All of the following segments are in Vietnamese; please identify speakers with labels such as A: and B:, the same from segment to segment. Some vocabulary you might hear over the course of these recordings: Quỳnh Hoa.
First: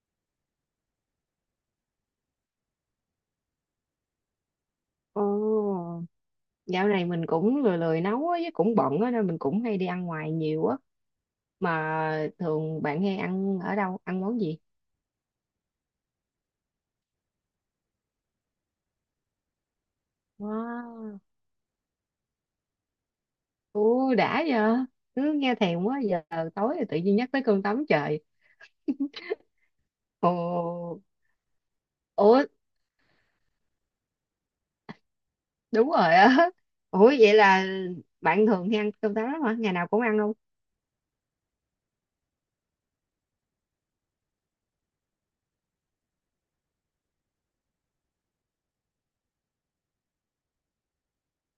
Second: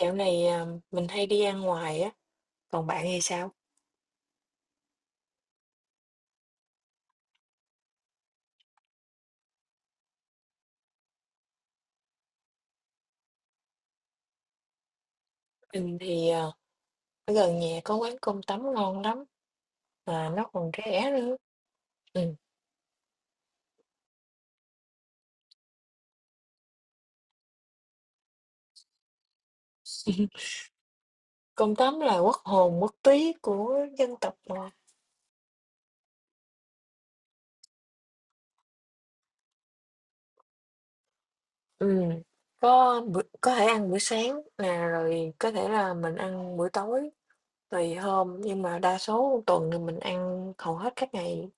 A: Dạo này, mình hay đi ăn ngoài á, còn bạn thì sao?
B: Ồ, dạo này mình cũng lười lười nấu á, với cũng bận á nên mình cũng hay đi ăn ngoài nhiều á. Mà thường bạn hay ăn ở đâu, ăn món gì?
A: Mình thì, ở gần nhà có quán cơm tấm ngon lắm, mà nó còn rẻ
B: Wow.
A: nữa. Ừm,
B: Ồ, đã giờ, cứ nghe thèm quá giờ tối rồi tự nhiên nhắc tới cơm tấm trời. Ồ,
A: cơm tấm là quốc
B: ủa,
A: hồn quốc túy của dân tộc mà.
B: đúng rồi á. Ủa vậy là bạn thường hay ăn cơm tấm lắm hả? Ngày nào cũng ăn luôn.
A: Ừm, có bữa có thể ăn buổi sáng nè, rồi có thể là mình ăn buổi tối, tùy hôm, nhưng mà đa số tuần thì mình ăn hầu hết các ngày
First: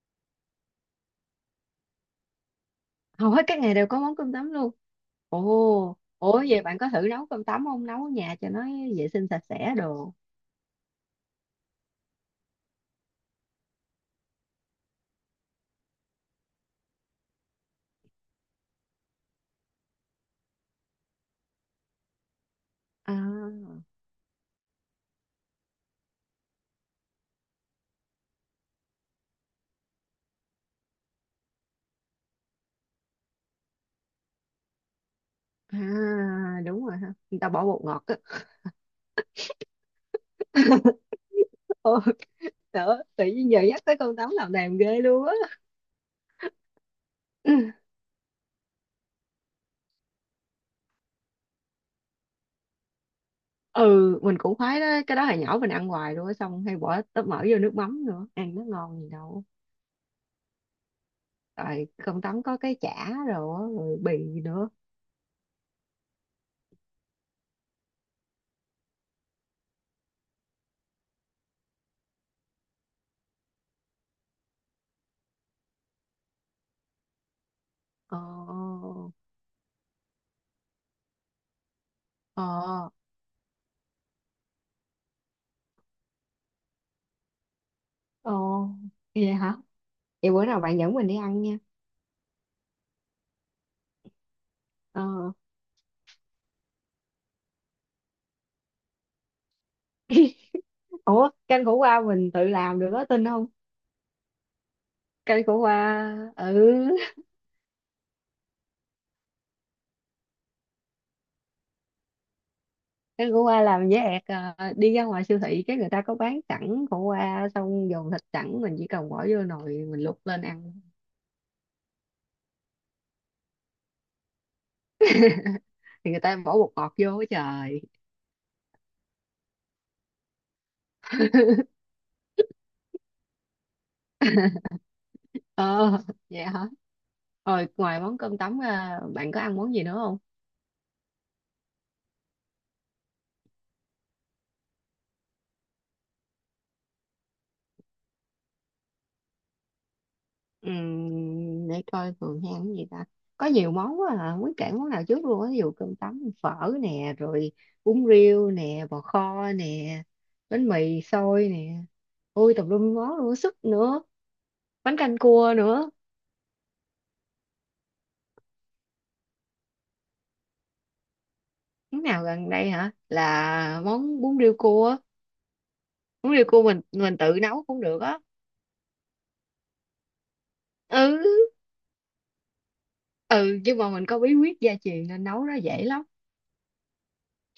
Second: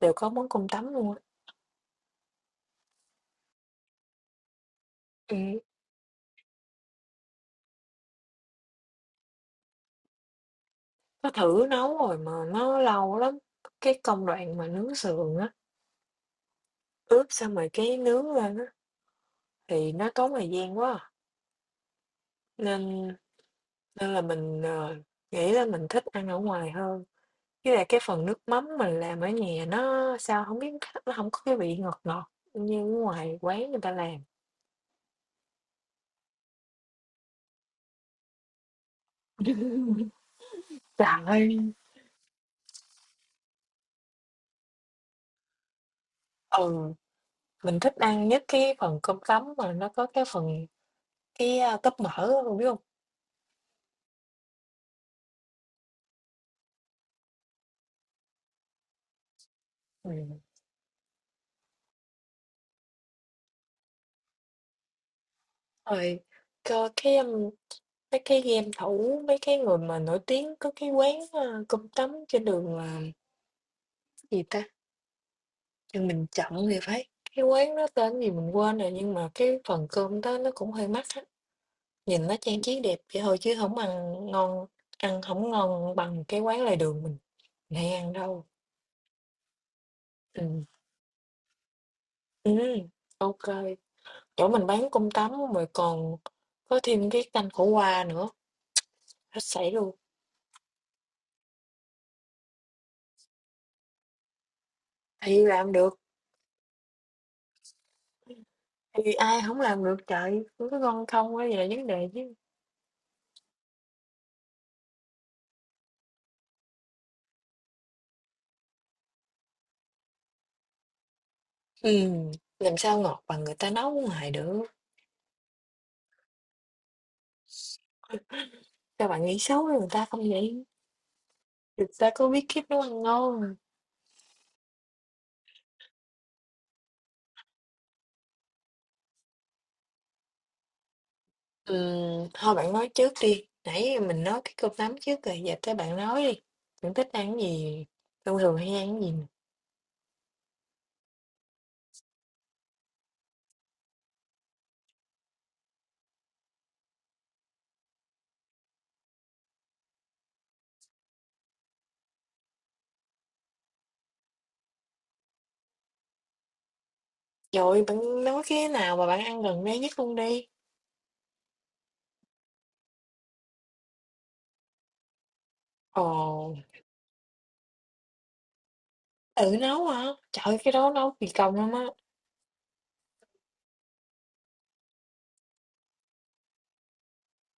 A: đều có món cơm tấm luôn á.
B: Hầu hết các ngày đều có món cơm tấm luôn.
A: Ừm,
B: Ồ, ủa vậy bạn có thử nấu cơm tấm không? Nấu ở nhà cho nó vệ sinh sạch sẽ đồ.
A: nó thử nấu rồi mà nó lâu lắm, cái công đoạn mà nướng sườn á, ướp xong rồi cái nướng lên á. Thì nó tốn thời gian quá à, nên
B: À.
A: nên là mình, nghĩ là mình thích ăn ở ngoài hơn. Với lại cái phần nước mắm mình làm ở nhà nó sao không biết nó không có cái vị ngọt ngọt như ở ngoài quán người ta làm.
B: À, đúng rồi ha. Người ta bỏ bột ngọt á.
A: Trời ơi,
B: Ôi, đỡ, tự nhiên giờ nhắc tới con tấm làm đàm ghê luôn á.
A: ừ, mình thích ăn nhất cái phần cơm tấm mà nó có cái phần tóp mỡ á, bạn biết không.
B: Ừ, mình cũng khoái đó. Cái đó hồi nhỏ mình ăn hoài luôn á. Xong hay bỏ tóp mỡ vô nước mắm nữa. Ăn nó ngon gì đâu.
A: Ừm.
B: Rồi con tấm có cái chả rồi, á, rồi bì nữa.
A: Rồi cho mấy cái game thủ, mấy cái người mà nổi tiếng có cái quán, cơm tấm trên đường, là gì ta? Nhưng mình chọn thì phải. Cái quán đó
B: Ờ,
A: tên gì mình quên rồi, nhưng mà cái phần cơm đó nó cũng hơi mắc á. Nhìn nó trang trí
B: ờ,
A: đẹp vậy thôi chứ không ăn ngon, ăn không ngon bằng cái quán lề đường mình hay ăn
B: ờ.
A: đâu.
B: Vậy hả? Vậy bữa nào
A: Ừ,
B: bạn dẫn mình đi ăn nha.
A: ừm, ô, chỗ mình bán
B: Ờ.
A: cơm tấm rồi còn có thêm cái canh khổ qua nữa, hết sảy luôn.
B: Ủa, canh khổ qua mình tự làm được á, tin không? Cây
A: Thì
B: khổ
A: làm được,
B: qua. Ừ,
A: thì ai không làm được trời, nó ngon không mới là vấn đề chứ.
B: cái của qua làm với ẹt à, đi ra ngoài siêu thị cái người ta có bán sẵn khổ qua xong dồn thịt sẵn mình chỉ cần bỏ vô nồi mình luộc lên ăn.
A: Ừm, làm sao ngọt bằng người ta nấu ngoài được.
B: Thì người ta bỏ bột ngọt vô á trời.
A: Các bạn nghĩ xấu với người ta không vậy? Thực ra có bí kíp nấu ăn ngon.
B: Ờ, vậy hả? Rồi ngoài món cơm tấm ra, bạn có ăn món gì nữa không?
A: Thôi bạn nói trước đi. Nãy mình nói cái cơm tấm trước rồi, giờ tới bạn nói đi. Bạn thích ăn cái gì? Thông thường hay ăn cái gì?
B: Để coi thường hay ăn cái gì ta. Có nhiều món quá à. Không biết kể món nào trước luôn á, ví dụ cơm tấm, phở nè, rồi bún riêu nè, bò kho nè, bánh mì xôi nè, ôi tùm lum món luôn sức nữa, bánh canh cua nữa.
A: Rồi bạn nói cái nào mà bạn ăn gần đây nhất luôn đi.
B: Món nào gần đây hả, là món bún riêu cua á.
A: Ồ,
B: Bún riêu cua mình tự nấu cũng được á.
A: tự nấu hả? Trời ơi, cái đó nấu kỳ
B: ừ
A: công lắm á.
B: ừ nhưng mà mình có bí quyết gia truyền nên nấu nó dễ lắm.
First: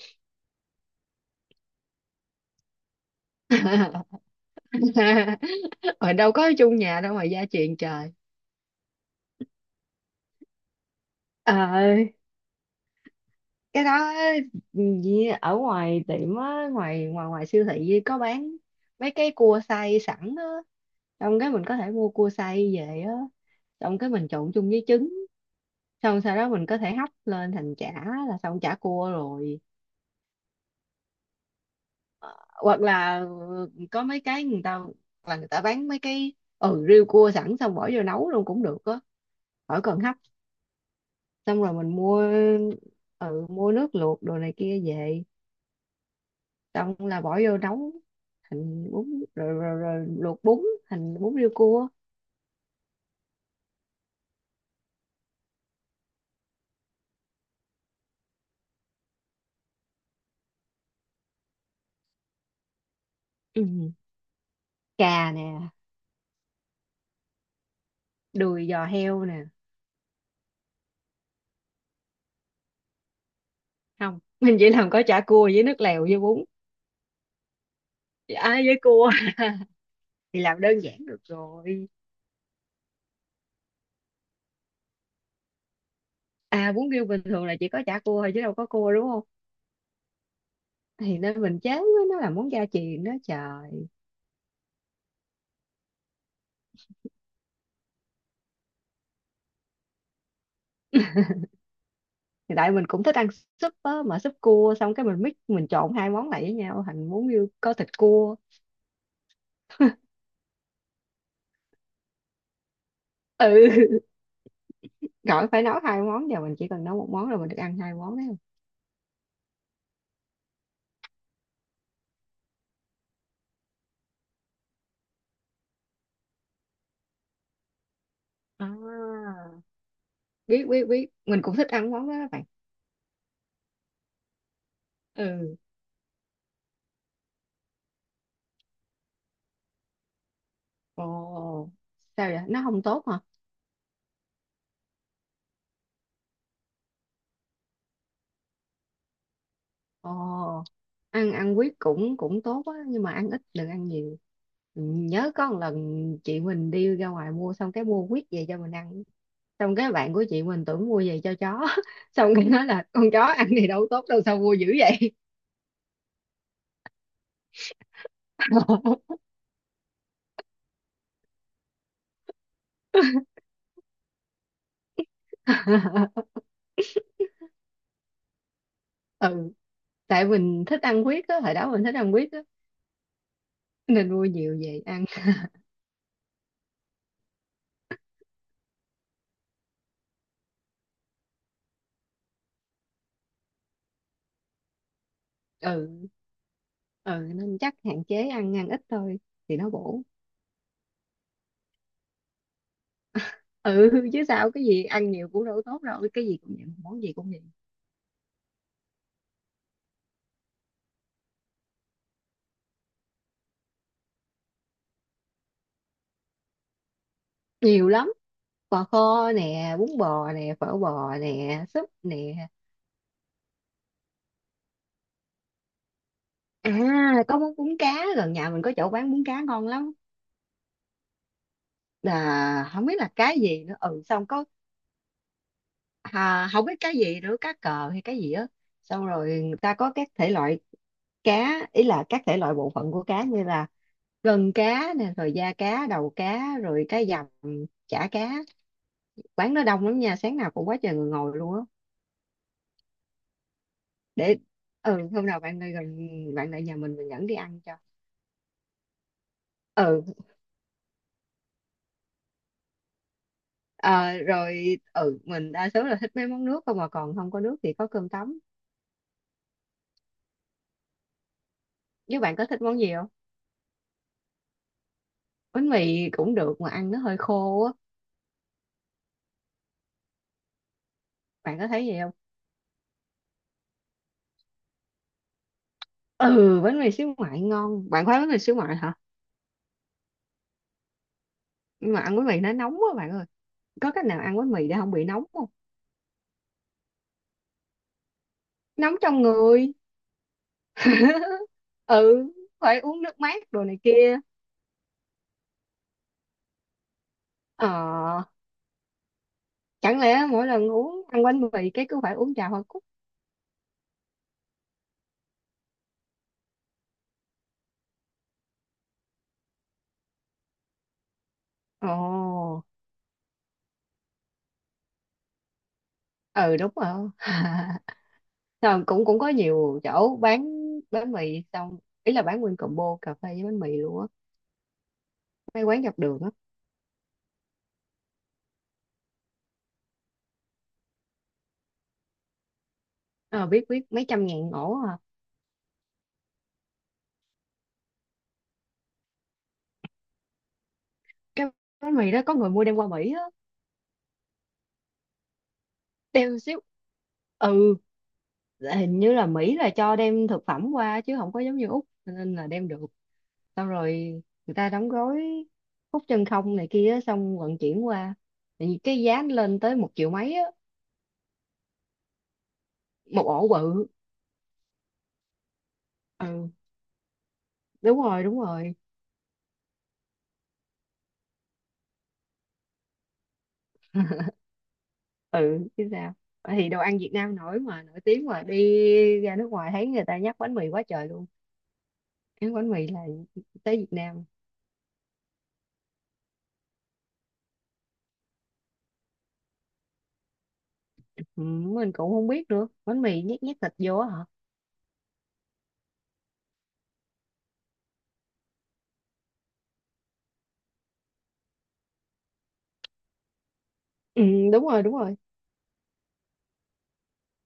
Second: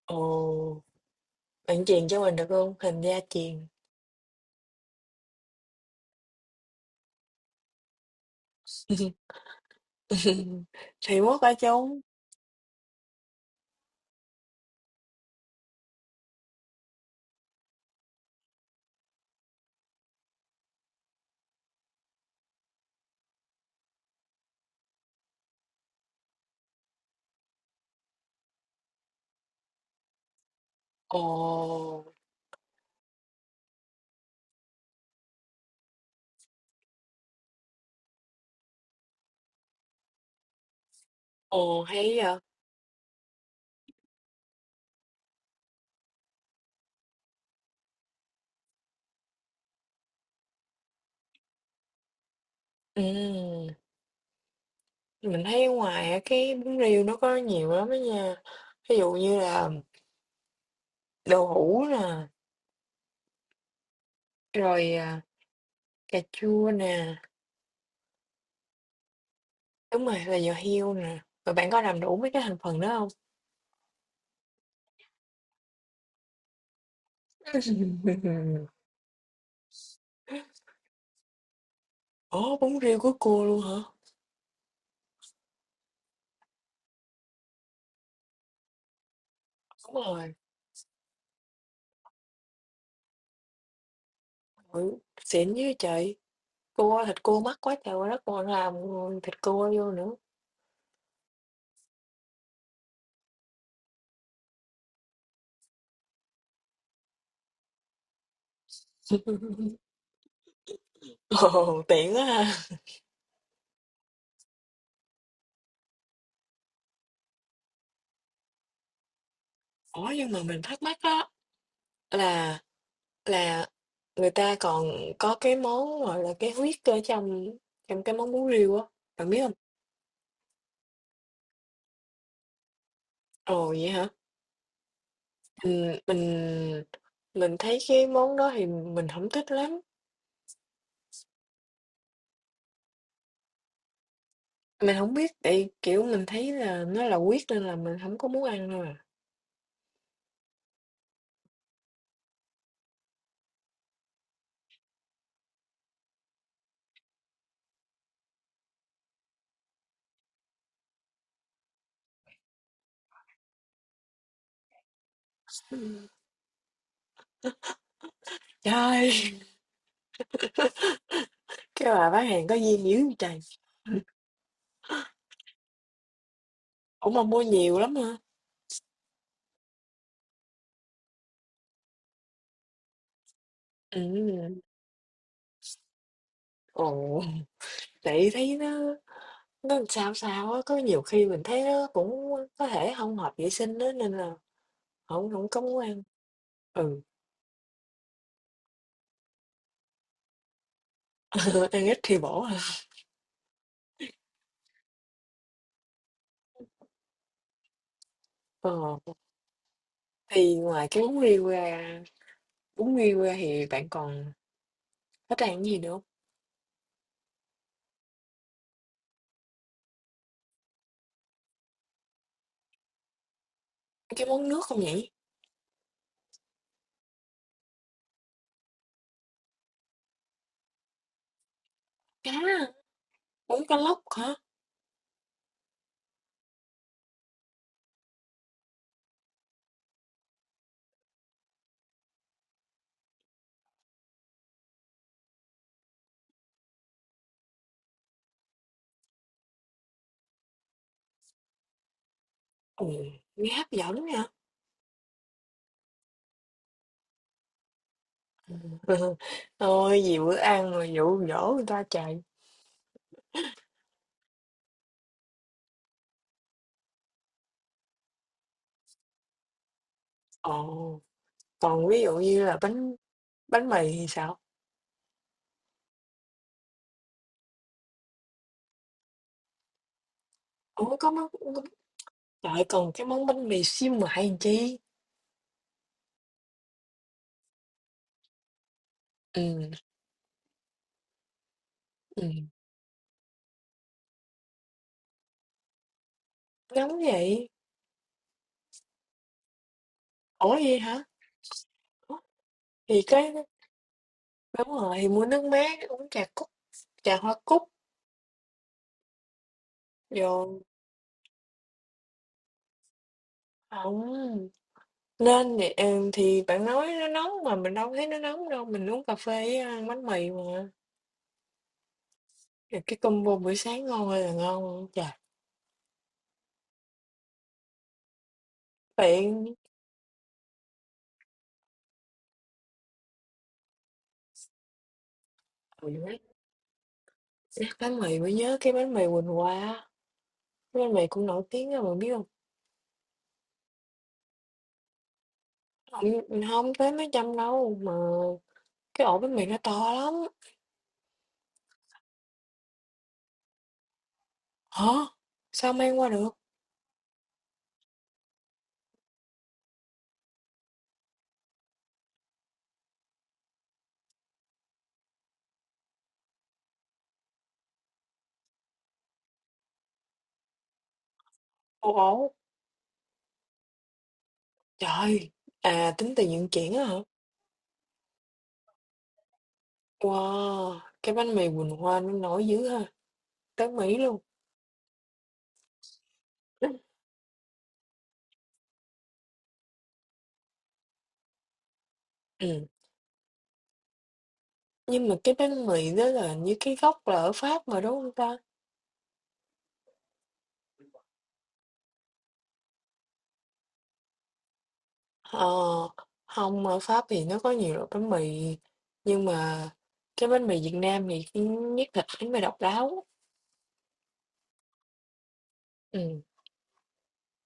A: Ồ, bạn truyền cho mình được không? Hình gia truyền.
B: Mà đâu có ở chung nhà đâu mà gia truyền trời.
A: Thì mốt ở
B: Ờ,
A: chung.
B: cái đó á, gì ở ngoài tiệm á, ngoài ngoài ngoài siêu thị có bán mấy cái cua xay sẵn á, xong cái mình có thể mua cua xay về á, xong cái mình trộn chung với trứng, xong sau đó mình có thể hấp lên thành chả, là xong chả cua rồi.
A: Ồ,
B: Hoặc là, ừ, có mấy cái người ta, là người ta bán mấy cái, ừ, riêu cua sẵn xong bỏ vô nấu luôn cũng được á, khỏi cần hấp. Xong rồi
A: ồ
B: mình
A: hay
B: mua,
A: vậy.
B: ừ, mua nước luộc đồ này kia về, xong là bỏ vô nấu thành bún, rồi luộc bún thành bún riêu cua.
A: Ừ. Mình thấy ở ngoài á, cái bún riêu nó có nhiều lắm đó nha. Ví dụ như là đậu hũ nè,
B: Ừ.
A: rồi,
B: Cà nè,
A: cà chua nè,
B: đùi giò heo nè.
A: đúng rồi, là giò heo nè. Rồi bạn có làm đủ mấy cái thành phần đó không?
B: Không, mình chỉ làm có chả cua với nước lèo với bún, à, với cua, thì làm đơn giản được rồi.
A: Ủa, bún riêu của cua luôn hả?
B: À, bún riêu bình thường là chỉ có chả cua thôi chứ đâu có cua đúng không?
A: Đúng rồi,
B: Thì nên mình chán với nó là món gia truyền đó trời.
A: ừ, xịn dữ vậy. Cua, thịt cua mắc quá trời quá đất còn làm thịt cua vô nữa.
B: Thì tại mình cũng thích ăn súp á, mà súp cua, xong cái mình mix, mình trộn hai món lại với nhau thành món như có thịt cua.
A: Ồ, tiện quá ha.
B: Ừ, gọi phải nấu hai món, giờ mình chỉ cần nấu một món là mình được ăn hai món, đấy không.
A: Ủa, nhưng mà mình thắc mắc á là, Là người ta còn có cái món, gọi là, cái huyết ở trong trong cái món bún riêu á, bạn
B: À.
A: biết hông?
B: Biết, biết, biết, mình cũng thích ăn món đó các bạn.
A: Ồ, vậy hả?
B: Ừ.
A: Ừm, mình thấy cái món đó thì mình hổng thích lắm,
B: Ồ, sao vậy, nó không tốt hả?
A: mình hổng biết tại, kiểu, mình thấy là nó là huyết nên là mình hổng có muốn ăn thôi à.
B: Ồ, ăn ăn quýt cũng cũng tốt á nhưng mà ăn ít đừng ăn nhiều. Ừ, nhớ có một lần chị mình đi ra ngoài mua, xong cái mua quýt về cho mình ăn, xong cái bạn của chị mình tưởng mua về cho chó. Xong cái nói là con chó ăn thì đâu tốt đâu, sao mua dữ vậy?
A: Ừm. Trời ơi, cái bà bán hàng có duyên dữ vậy trời, ủa mà mua nhiều lắm hả?
B: Ừ, tại mình thích ăn huyết á, hồi đó mình thích ăn huyết á nên mua
A: Ừm,
B: nhiều về ăn.
A: ồ, tại thấy nó làm sao sao á, có nhiều khi mình thấy nó cũng có thể hông hợp vệ sinh á nên là Hổng hổng có muốn ăn.
B: Ừ.
A: Ừ,
B: Ừ, nên chắc hạn chế ăn ăn ít thôi thì nó bổ.
A: ăn ít thì bổ hả?
B: Ừ chứ sao, cái gì ăn nhiều cũng đâu tốt đâu, cái gì cũng vậy, món gì cũng vậy.
A: Ờ, thì ngoài cái bún riêu ra thì bạn còn thích ăn cái gì nữa hông?
B: Nhiều lắm, bò kho nè, bún bò nè, phở bò nè, súp nè.
A: Cái món nước không nhỉ?
B: À, có món bún cá, gần nhà mình có chỗ bán bún cá ngon lắm,
A: Cá hả?
B: là không biết là cái gì
A: Bún
B: nữa,
A: cá lóc
B: ừ, xong
A: hả?
B: có, à, không biết cái gì nữa, cá cờ hay cái gì á. Xong rồi người ta có các thể loại cá, ý là các thể loại bộ phận của cá, như là gân cá nè, rồi da cá, đầu cá, rồi cái dầm, chả cá. Quán nó đông lắm nha, sáng nào cũng quá trời người ngồi luôn á.
A: Ừ, nghe hấp dẫn nha.
B: Để, ừ, hôm nào bạn lại gần, bạn lại nhà mình dẫn đi ăn cho. Ừ.
A: Thôi, gì bữa ăn mà dụ dỗ người ta chạy.
B: À, rồi, ừ, mình đa số là thích mấy món nước không, mà còn không có nước thì có cơm tấm.
A: Ồ, còn ví dụ
B: Nếu bạn
A: như
B: có
A: là
B: thích món gì
A: bánh
B: không?
A: bánh mì thì sao?
B: Bánh mì cũng được mà ăn nó hơi khô á,
A: Ủa, có món
B: bạn có thấy vậy không?
A: trời còn cái món bánh mì xíu mại làm chi?
B: Ừ, bánh mì xíu ngoại ngon, bạn khoái bánh mì xíu ngoại hả?
A: Ừ,
B: Nhưng mà ăn bánh mì
A: ừm,
B: nó nóng quá bạn ơi. Có cách nào ăn bánh mì để không bị nóng không?
A: nóng vậy.
B: Nóng trong người.
A: Ủa vậy hả? Ủa,
B: Ừ, phải uống
A: thì
B: nước
A: cái,
B: mát đồ này kia.
A: đúng rồi, mua nước mát, uống trà cúc, trà hoa cúc,
B: Ờ, chẳng lẽ mỗi
A: rồi
B: lần uống, ăn bánh mì cái cứ phải uống trà hoa cúc.
A: không nên thì, thì bạn nói nó nóng mà mình đâu thấy nó nóng đâu, mình uống cà phê với ăn bánh mì mà,
B: Ồ.
A: rồi cái combo buổi sáng ngon ơi là ngon luôn. Trời,
B: Ừ, đúng rồi. Ờ, cũng cũng có
A: bạn
B: nhiều chỗ bán bánh mì, xong ý là bán nguyên combo cà phê với bánh mì luôn á, mấy quán
A: ừ,
B: dọc đường
A: nhắc
B: á.
A: nhắc bánh mì mới nhớ cái bánh mì Quỳnh Hoa á, cái bánh mì cũng nổi tiếng á, bạn biết không.
B: Ờ, biết, biết, mấy trăm ngàn ổ à.
A: Không, hông tới mấy trăm đâu, mà cái ổ bánh mì nó to lắm.
B: Cái bánh mì đó có người mua đem qua Mỹ á.
A: Hả? Sao mang qua được?
B: Đem xíu. Ừ, là hình như là Mỹ là cho đem thực phẩm qua chứ không có giống như Úc, cho nên là đem được. Xong rồi người ta đóng gói, hút chân không này kia á, xong vận chuyển qua. Thì cái giá nó lên tới 1 triệu mấy á.
A: Một ổ?
B: Một ổ bự.
A: Trời! À, tính tiền vận
B: Ừ,
A: chuyển á hả?
B: đúng rồi, đúng rồi.
A: Wow, cái bánh mì Quỳnh Hoa nó nổi dữ ha, tới Mỹ luôn.
B: Ừ chứ sao, thì đồ ăn Việt Nam nổi mà, nổi tiếng mà, đi ra nước ngoài thấy người ta nhắc bánh mì quá trời luôn. Cái
A: Ừm,
B: bánh mì là tới Việt Nam.
A: nhưng mà cái bánh mì đó là như cái gốc là ở Pháp mà đúng không ta?
B: Ừ, mình cũng không biết nữa, bánh mì nhét nhét thịt vô á hả.
A: Ờ, hông, ở Pháp thì nó có nhiều loại bánh mì, nhưng mà cái bánh mì Việt Nam thì, ưm, nhất là bánh mì độc đáo.
B: Ừ, đúng rồi, đúng rồi.
A: Ừm.